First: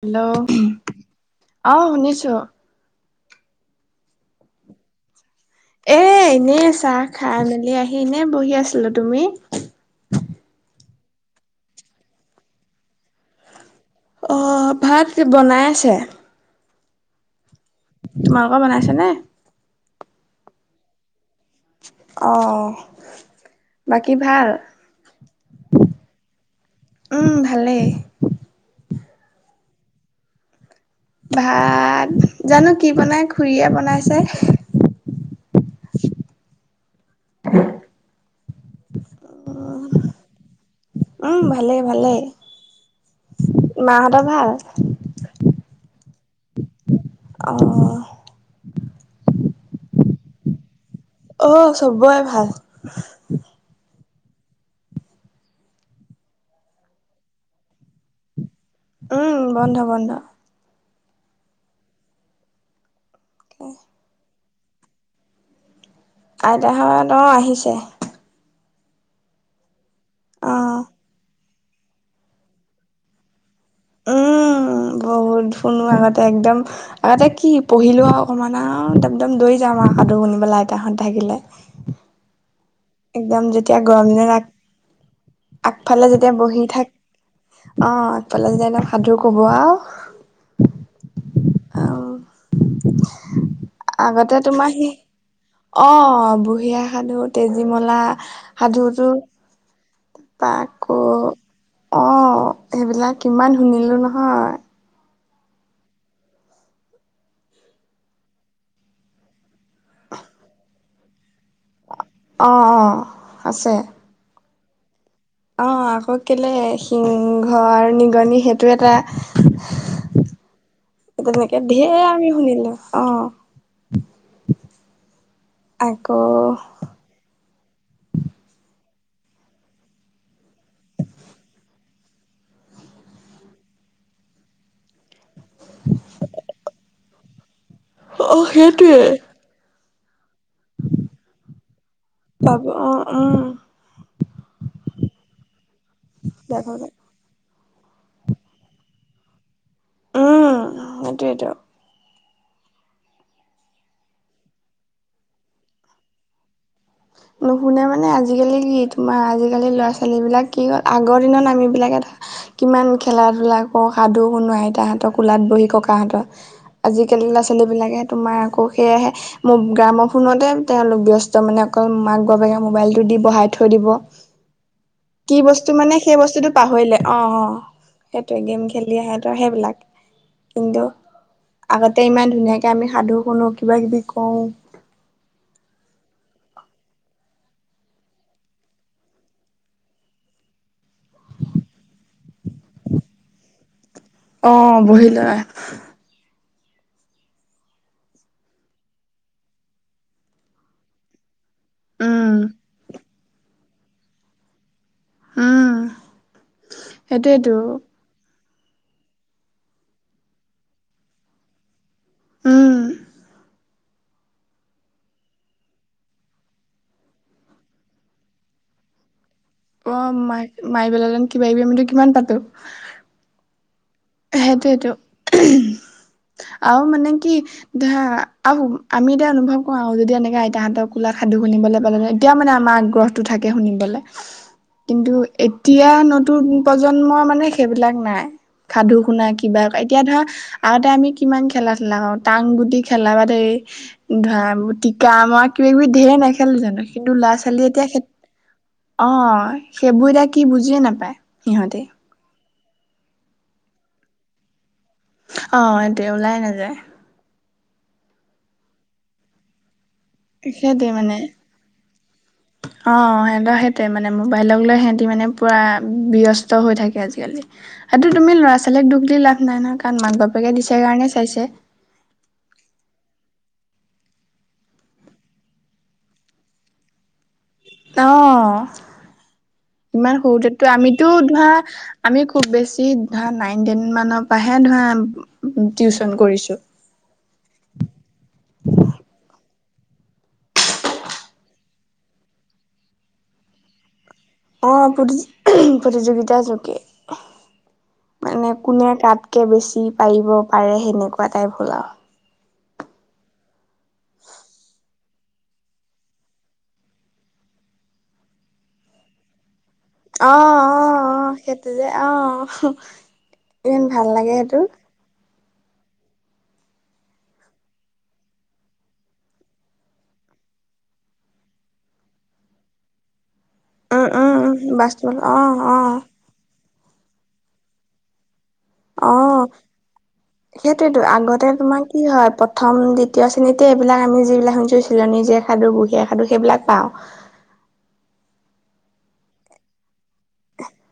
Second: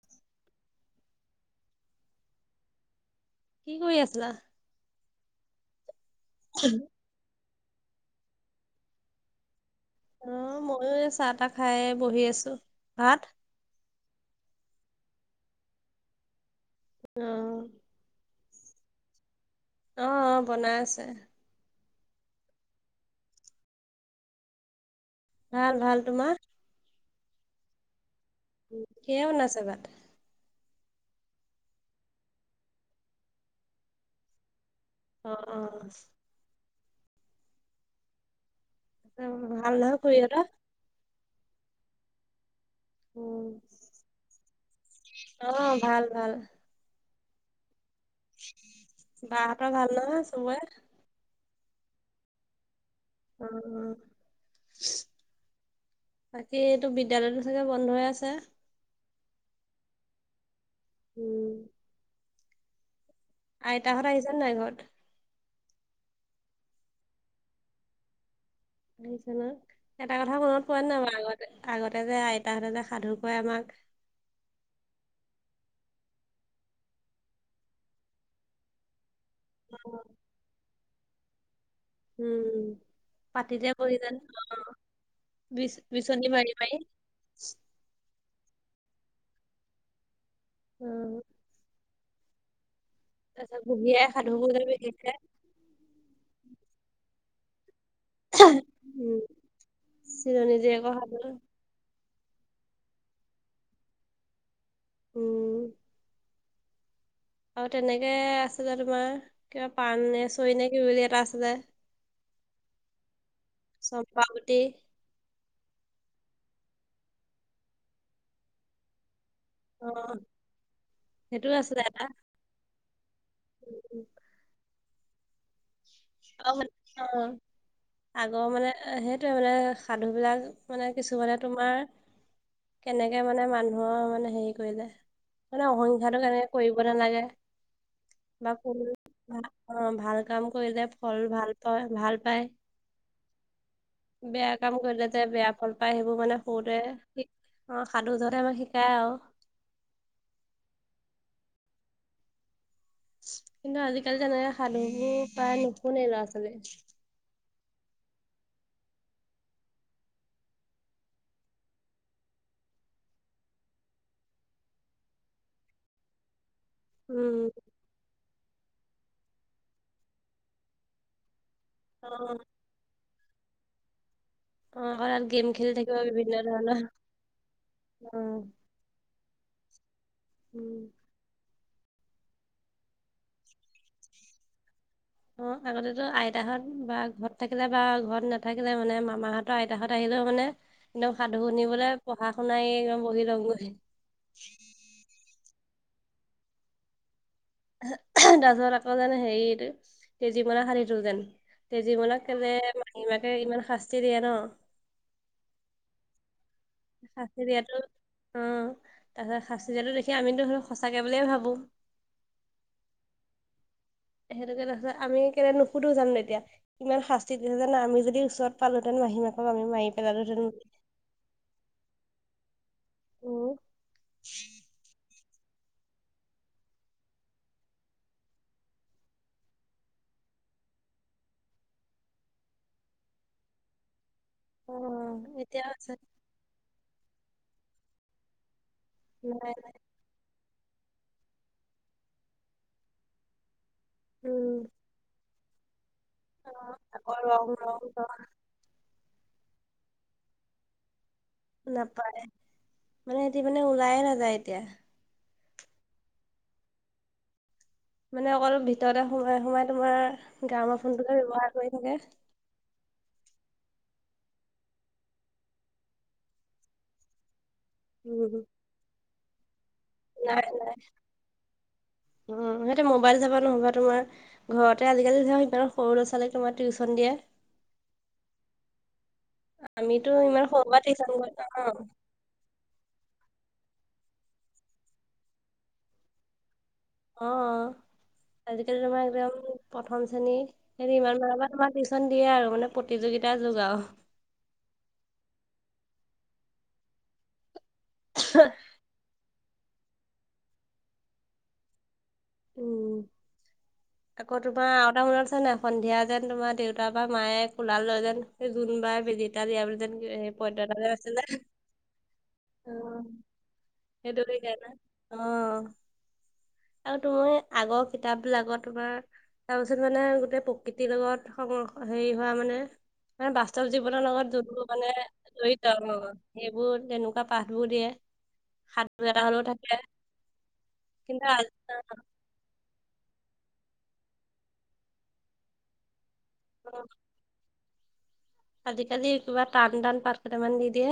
Hello অঁ শুনিছো কি কৰি আছিলা? এ এনেই চাহ খাই মেলি আহি এনেই বহি আছিলোঁ, তুমি? অ ময়ো এই চাহ তাহ খাই বহি আছো ভাত অ ভাত যে বনাই আছে অ তোমালোকৰ বনাইছে নে? অ অ বনাই আছে অ অ, বাকী ভাল? ভাল ভাল, তোমা? উম ভালেই। কিহে বনাইছে ভাত ভাত জানো কি বনাই খুৰীয়ে বনাইছে অ অ [unintelligible] হয় বোলো ভাল নহয় খুৰিহঁত উম ভালেই ভালেই, মাহঁতৰ ভাল? অ ভাল ভাল অ বা হঁতৰ ভাল নহয় চবই অ চবই ভাল উম উম বাকী তো বিদ্যয়ালয়টো চাগে বন্ধই আছে? উম বন্ধ বন্ধ উম আইতাহত আহিছে নে নাই ঘৰত? আইতাহঁত অঁ আহিছে। আহিছ ন। এটা কথা মনত অ পৰে নাই বা আগতে আগতে যে আইতাহঁতে যে সাধু কয় আমাক ওম বহুত শুনো আগতে একদম আগতে কি পঢ়িলো অকমান আওএকম একদম দৌৰি যাম আও আইতাহত থাকিলে। উমঁ! একদম যেতিয়া গৰম দিনত আগ বিচ আগফালে বিচনী যেতিয়া মাৰি বহি মাৰি থাক অঁ আফালে যেতিয়া ন সাধু কব আও উমঁ! অও! তাৰপিছত বুঢ়ি আই সাধু সুনিবলে অঁ বুঢ়িআইৰ সাধু তেজীমলা এহে সাধুটো ওম চিলনী জীয়েকৰ সাধু যে অঁ সেইবিলাক কিমান শুনিলো নহয়। উমঁ! অঁ তেনেকে আছে যে তোমাৰ কিবা পানে চৰি নে কি বুলি এটা আছে যে অঁ অঁ আছে চম্পা গুটি অঁ আকৌ কেলে সিংহ ঘৰ নিগনি সেইটো এটা। অহ! তেনেকে ধেৰ আমি শুনিলো অঁ। আকৌ অঁ! আগৰ মানে সেইটোয়ে মানে সাধু বিলাক মানে কিছুমানে তোমাৰ কেনেকে মানে মানুহৰ মানে হেৰি কৰিলে? মানে অহিংখাটো কেনেকে কৰিব নালাগে অ বা কোনতো সেইটোৱে ভাল কাম কৰিলে ফল ভাল পায় ভাল পায়। পাব অঁ অঁ! বেয়া কাম কৰিলে যে বেয়া ফল পায় সেইবোৰ মানে সৰুতে দেখালে অঁ সাধুজনে আমাক শিকায় আও উমঁ সেইটোয়েতো। কিন্তু আজিকালি জানা এই সাধুবোৰ প্ৰায় নুশুনে ল'ৰা ছোৱালীয়ে নুশুনে মানে আজিকালি কি তোমাৰ আজিকালি ল'ৰা ছোৱালীবিলাক কি ক' আগৰ দিনত আমিবিলাক এটা কিমান খেলা ধূলা কৰো সাধু শুনো আইতাহঁতৰ কোলাত বহি ককাহঁতৰ। আজিকালি ল'ৰা উম ছোৱালী বিলাকে তোমাৰ আকৌ সেয়াহে মোৰ গ্ৰামৰ ফোনতে তেওঁলোক ব্যস্ত মানে। অকল অ মাক বাপেকে মোবাইলটো দি বহাই থৈ দিব। অঁ মই অকলে কি বস্তু মানে সেই বস্তুতটো পাহৰিলে অঁ অঁ অ সেইটোৱে গেম খেলি আহেতো সেইবিলাক ইংডো উম আগতে ইমান ধুনীয়াকে আমি সাধু শুনো কিবা কিবি কওঁ অঁ আগতেতো আইতাহত বা ঘৰত থাকিলে বা ঘৰত নাথাকিলে মানে মামাহঁতৰ আইতাহত আহিলেও মানে একদম সাধু শুনিবলৈ পঢ়া শুনাই একদম বহি লওঁগৈ। অঁ বহি লোৱা। এহে তাৰ পিছত আকৌ যেন হেৰি তেজীমলা শাধুতো যেন তেজীমলাক উম কেলেই মাহী মাকে ইমান শাস্তি দিয়ে ন? উম। শাস্তি সেইটোয়েতো দিয়াটো অ', তাৰপিছত শাস্তি দিয়াটো দেখি আমিতো ধৰ সঁচাকে বুলিয়ে ভাবোঁ। উম। সেইটোকে তাৰপিচত আমি কেলে নুখুধো জানো এতিয়া? ইমান শাস্তি দিছে জানা, আমি যদি ওচৰত পালোঁহেতেন মাহীমাকক আমি মাৰি অ' পেলালোহেঁতেন। মাই-মাৰি পেলালে কিবা কিবি আমিতো কিমান পাতো। উম, সেইটোয়েটো আৰু মানে কি ধৰা আমি এতিয়া অনুভৱ কৰো যদি এনেকা আইতাহতৰ কোলাত সাধু শুনিবলৈ পালো হয়। এতিয়া মানে আমাৰ আগ্ৰহটো থাকে শুনিবলে। কিন্তু অ', এতিয়া আছে এতিয়াৰ নতুন প্ৰজন্মৰ মানে সেইবিলাক নাই। সাধু শুনা, নাই। কিবা কৰা, এতিয়া ধৰা আগতে আমি কিমান খেলা- ধুলা কৰো, টাং গুটি খেলা বাদেই ধৰা উম, টিকা মাৰ কিবা কিবি ধেৰ খেলো অ', জানো আকৌ কিন্তু ল'ৰা ৰং ছোৱালী ৰং এতিয়া ৰং অ', সেইবোৰ এতিয়া কি বুজিয়ে নাপায়। সিহঁতে নাপায় মানে সিহতি মানে ওলায়ে নাযায় এতিয়া। অ' সিহঁতে ওলাই নাযায়। মানে অকল ভিতৰতে সোমাই, সোমাই তোমাৰ গাঁৱৰ সেইটোৱে ফোনটোকে মানে অ', ব্যৱহাৰ কৰি থাকে। সিহতৰ সেইটোৱেই মানে মোবাইলক লৈ সিহঁতি মানে পুৰা ব্যস্ত হৈ থাকে আজিকালি। সেইটো তুমি উম, ল'ৰা -ছোৱালীক দুখ দি লাভ নাই নহয়। কাৰণ মাক- নাই বাপেকে নাই দিছে কাৰণে চাইছে। উম, সিহঁতে মোবাইল চাব নহ'বা তোমাৰ ঘৰতে আজিকালি ধৰক ইমান সৰু ল'ৰা- ছোৱালীক তোমাৰ টিউচন দিয়ে। অ', আমিতো ইমান সৰুৰ সৰুতেটো পৰা আমিতো টিউচন কৰি ধৰা অ', আমি খুব বেছি ধৰা নাইন, টেন মানৰ পৰাহে ধৰা টিউচন কৰিছো। অ', আজিকালি তোমাৰ একদম প্ৰথম শ্ৰেণী সিহতে ইমান মানৰ পৰা তোমাৰ টিউচন দিয়ে আৰু মানে প্ৰতিযোগিতাৰ যোগ আৰু। অঁ'প্ৰতিযো -প্ৰতিযোগিতাৰ যোগে। মানে কোনে কাত কে বেছি পাৰিব পাৰে, সেনেকুৱা টাইপ হ'ল আৰু। উম, আকৌ তোমাৰ এটা মনত আছে নে নাই? সন্ধিয়া যেন তোমাৰ দেউতা বা মায়ে কোলাত লয় যেন জোনবাই বেজী এটা দিয়া বুলি যেন অ', পদ্য এটা অ', যেন আছিলে। অ' সেইটো যে, অ' অ', ইমান ভাল লাগে সেইটো। অ'। আৰু তুমি, আগৰ কিতাপ বিলাকত তোমাৰ তাৰপিছত মানে গোটেই প্ৰকৃতিৰ লগত সংৰ - হেৰি হোৱা মানে মানে বাস্তৱ জীৱনৰ উম লগত উম যোনবোৰ মানে বাস্কেটবল অ জড়িত অ আৰু ন সেইবোৰ তেনেকুৱা পাঠবোৰ দিয়ে। সাধু এটা অহ, হলেও থাকে সেইটোয়েতো কিন্তু আজি আগতে তোমাৰ কি হয় প্ৰথম, দ্বিতীয় শ্ৰেণীতে এইবিলাক আমি যিবিলাক শুনিছো, চিলনী জীয়েক সাধু, বুঢ়ী আইৰ সাধু সেইবিলাক অ, পাওঁ। আজিকালি কিবা টান- টান পাঠকেইটামান দি দিয়ে।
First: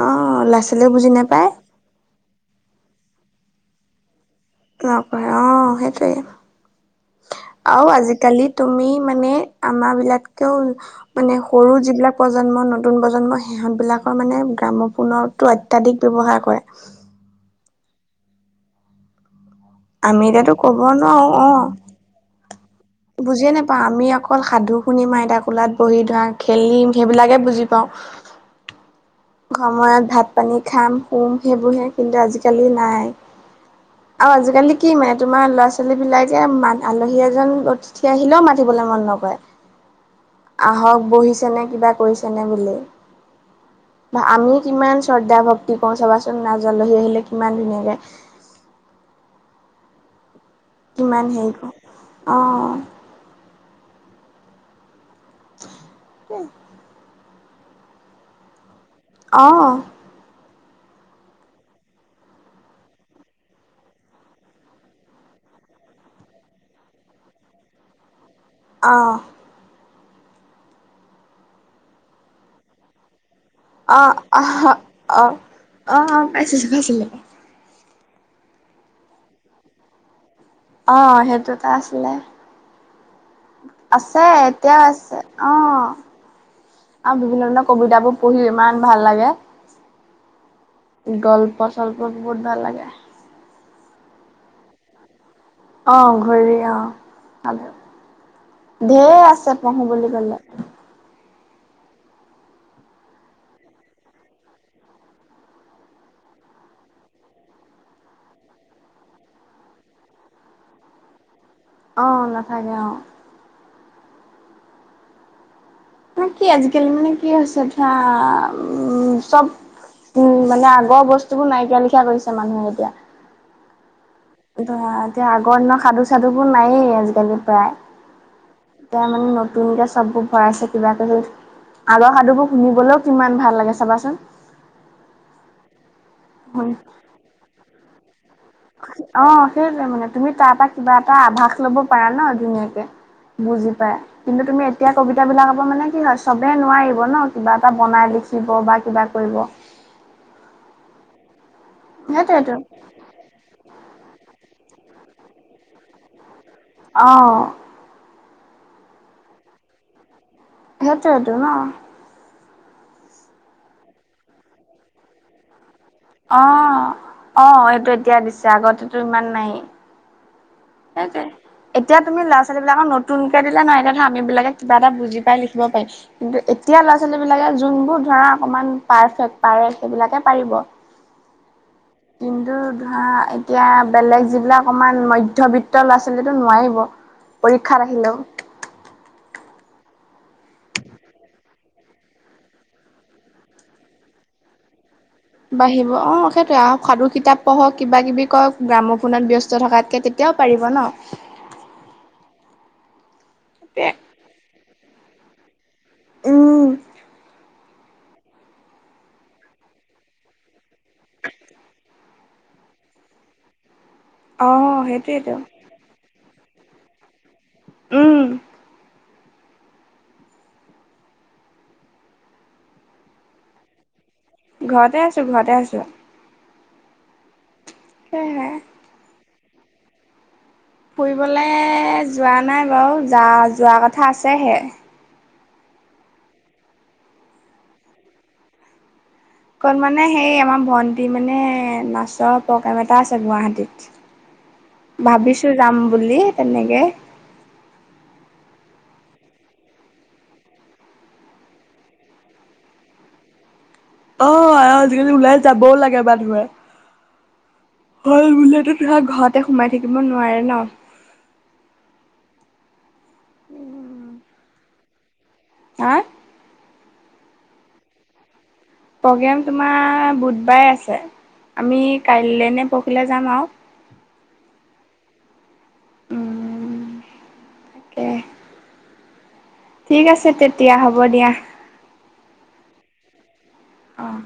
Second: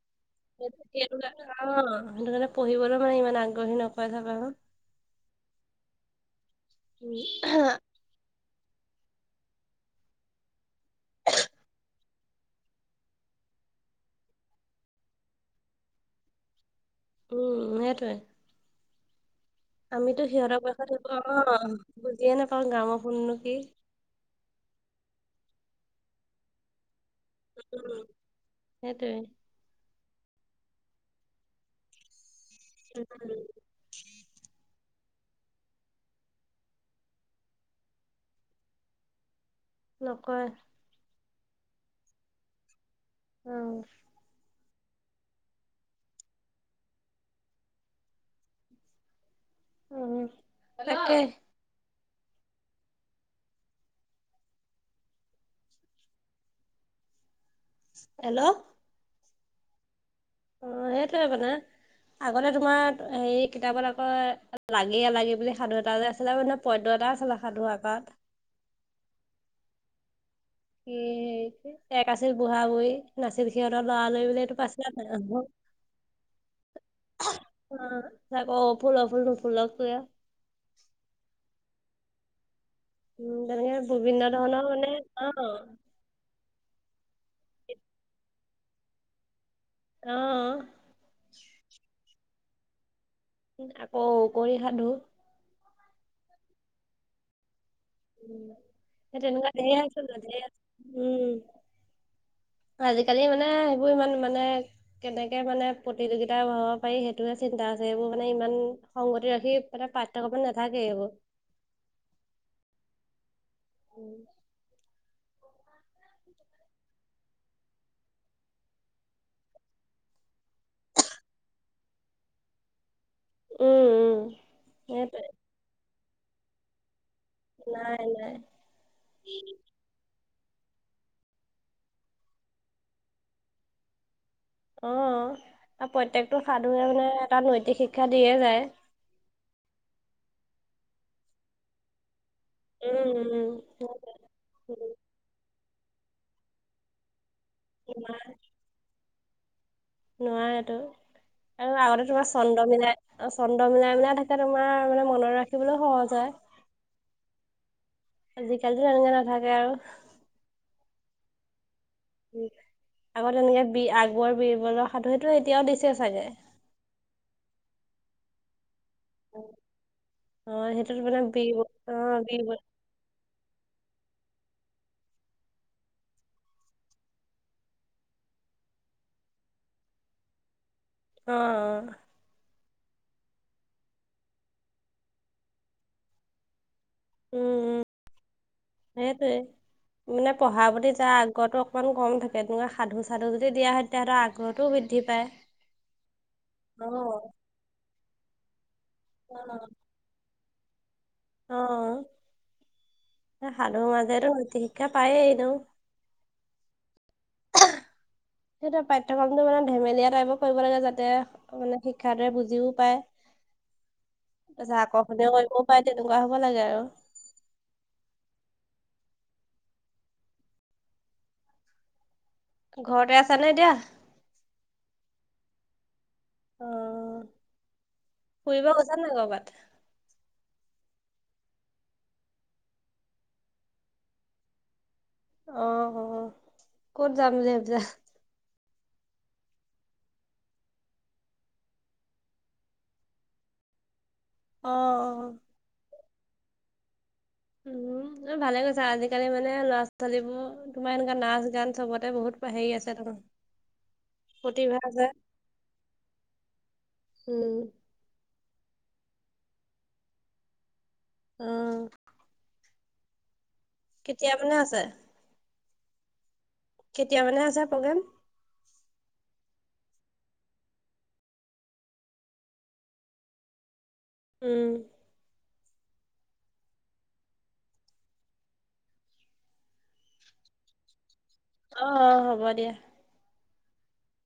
অ ল'ৰা অহ, ছোৱালীয়েও বুজি সেইটো নাপায় কাৰণে পঢ়িবলৈ মানে ইমান আগ্ৰহী নকৰে চাবাচোন। নকৰে অ' সেইটোৱে, উম আৰু আজিকালি তুমি মানে আমাৰ বিলাতকেও মানে সৰু যিবিলাক প্ৰজন্ম নতুন প্ৰজন্ম সিহঁতবিলাকৰ মানে গ্ৰামফোণত টো অত্যাধিক ব্যৱহাৰ কৰে। উম, সেইটোৱে। আমি আমিতো এতিয়াতো সিহঁতৰ ক'ব বয়সত নোৱাৰো অ অ'বুজিয়ে নাপাওঁ গাঁৱৰ বুজিয়ে নাপাওঁ, আমি অকল সাধু শুনিম আইতা কোলাত বহি ধৰা খেলিম সেইবিলাকে বুজি পাওঁ। উম সেইটোৱে সময়ত ভাত পানী খাম, শুম সেইবোৰহে কিন্তু আজিকালি নাই। আৰু আজিকালি কি মানে তোমাৰ ল'ৰা ছোৱালী বিলাকে মান আলহী এজন উঠি আহিলে, মাতিবলৈ মন নকৰে। নকৰে। আহক বহিছেনে কিবা কৰিছেনে বুলি। উম বা আমিও কিমান শ্ৰদ্ধা ভক্তি কওঁ চাবাচোন না জা আলহী আহিলে কিমান ধুনীয়াকে। উম। তাকে কিমান হেৰিক, অঁ। [unintelligible] হেল্ল। অঁ। অ সেইটোৱে কথা। আগতে তোমাৰ হেৰী কিতাপত আকৌ লাগে লাগে বুলি সাধু যে এটা আছিলে। পদ্য এটা আছিলে সাধু আকাত। অঁ কি এক আছিল বুঢ়া বুঢ়ী। নাছিল সিহঁতৰ লৰা লৰি অহ বুলিটো পাইছিলা নে অ অ নাই? অ পাইছিলো পাইছিলো আঁ এ অ ফুল অ ফুলো নুফুলো কিয়? অঁ, সেইটো এটা আছিলে। উম তেনেকে বিভিন্ন আছে ধৰণৰ এতিয়াও মানে আছে অ অঁ। আৰু বিভিন্ন ধৰণৰ কবিতাবোৰ পঢ়ি ইমান ভাল লাগে। অঁ গল্প চল্প বহুত ভাল লাগে। আকৌ ওকৰি সাধু। অঁ অঘৰী অঁ, ‌ উম ভালে সেই ঢেৰ তেনেকুৱা আছে ঢেৰ পঢ়িবলৈ আছিলে ঢেৰ গলে। আছে উম আজিকালি মানে, সেইবোৰ ইমান মানে কেনেকে মানে প্ৰতিযোগিতা বঢ়াব পাৰি, সেইটোয়ে চিন্তা আছে। এইবোৰ মানে ইমান সংগতি ৰাখি পাঠ্যক্ৰমত নেথাকে এইবোৰ। অঁ নাথাকে অঁ। উম। না কি আজিকালি মানে কি হৈছে ধৰা উম চব। উম মানে আগৰ বস্তুবোৰ নাইকিয়া লিখা কৰিছে মানুহে এতিয়া। উম উম। ধৰা সেইটোৱে এতিয়া আগৰ দিনৰ সাধু চাধুবোৰ নায়েই আজিকালি। কৰা, নাই নাই এতিয়া মানে নতুনকৈ চব বোৰ ভৰাইছে কিবা কিবি, আগৰ সাধুবোৰ শুনিবলৈও কিমান ভাল লাগে চাবাচোন। অঁ, আৰু প্ৰত্যেকটো সাধুৱে মানে এটা নৈতিক শিক্ষা দিয়ে যায়। অঁ, সেইটোৱে মানে তুমি তাৰ পৰা কিবা এটা আভাস লব পাৰা ন ধুনীয়া উম বুজি উম পায় কিন্তু তুমি এতিয়া কবিতা বিলাক আকৌ মানে কি হয় চবে নোৱাৰিব ন কিবা এটা বনাই নোৱাৰে লিখিব বা কিবা কৰিব নোৱাৰটো আৰু আগতে তোমাৰ সেইটোৱেটো চন্দ মিলাই অ চন্দ মিলাই মিলাই থাকে তোমাৰ মানে মনত ৰাখিবলৈও সহজ হয় অ আজিকালি তেনেকে নাথাকে আৰু সেইটোৱেটো ন উম আগত এনেকে বি আগবৰ বিৰবলৰ সাধুটো এতিয়াও দিছে চাগে অ অ সেইটো এতিয়া দিছে আগতেতো ইমান অ নাই সেইটোত মানে সেইটোৱেই বি অ এতিয়া তুমি বি ল'ৰা ছোৱালী বিলাকৰ নত নতুনকে দিলে নাই দেখা আমিবিলাকে কিবা এটা বুজি পাই লিখিব পাৰিছো কিন্তু এতিয়া ল'ৰা ছোৱালী বিলাকে যোনবোৰ ধৰা অকমান পাৰফেক্ট পাৰে সেইবিলাকে পাৰিব অ অ কিন্তু ধৰা এতিয়া বেলেগ যিবিলাক অকমান মধ্য মধ্যবিত্ত ল'ৰা ছোৱালীটো নোৱাৰিব উম উম পৰীক্ষাত আহিলেও। সেইটোৱে। মানে পঢ়া প্ৰতি তাৰ আগ্ৰহটো অকণমান কম থাকে তেনেকুৱা সাধু সাধু যদি দিয়া হয়। তেতিয়া ধৰা আগ্ৰহটো বৃদ্ধি পায় বাঢ়িব অ সেইটোয়ে আৰু অ সাধু কিতাপ পঢ়ক কিবা কিবি কৰক গ্ৰাম ফোনত ব্যস্ত থকাতকে এতিয়াও পাৰিব ন'? অ', সাধু মাজেৰে নৈতিক শিক্ষা পায়েই এনোও। উম, সেইটোয়ে পাঠ্যক্ৰমটো মানে ধেমেলীয়া টাইপৰ কৰিব লাগে যাতে মানে শিক্ষাৰ দৰে বুজিও পায়। [inaudible] তাৰছত আকৰ্ষণে সেইটোৱেতো কৰিবও পায় তেনেকুৱা হ'ব লাগে আৰু। উম, ঘৰতে আছা নে এতিয়া? ঘৰতে আছো ঘৰতে আছো। অ', সেয়হে ফুৰিব গৈছা নাই কৰ'বাত? ফুৰিবলৈ যোৱা নাই বাৰু যা যোৱা কথা আছেহে। অ', অ', ক'ত যাম বুলি ভাবিছা? অকণ মানে সেই আমাৰ ভণ্টি মানে নাচৰ প্ৰগ্ৰেম এটা আছে গুৱাহাটীত। অ অ ভাবিছো যাম বুলি তেনেকে। উম, অ', ভালে কৈছা আজিকালি মানে ল'ৰা ছোৱালীবোৰ তোমাৰ এনেকোৱা নাচ গান চবতে বহুত হেৰি আছে। অ অ প্ৰতিভা আছে আজিকালি ওলাই যাবও লাগে মানুহে। উম হল বুলিয়ে তোমাৰ ঘৰতে সোমাই থাকিব নোৱাৰে ন'। উম, [inaudible] কেতিয়া মানে আছে? হা? কেতিয়া মানে আছে প্ৰগ্ৰেম? প্ৰগ্ৰেম তোমাৰ বুধবাৰে আছে আমি কাইলৈ নে পৰখিলৈ যাম আৰু। উম, উম, তাকে। ঠিক আছে তেতিয়া হ'ব দিয়া। অ', অ', হ'ব দিয়া। অঁ'।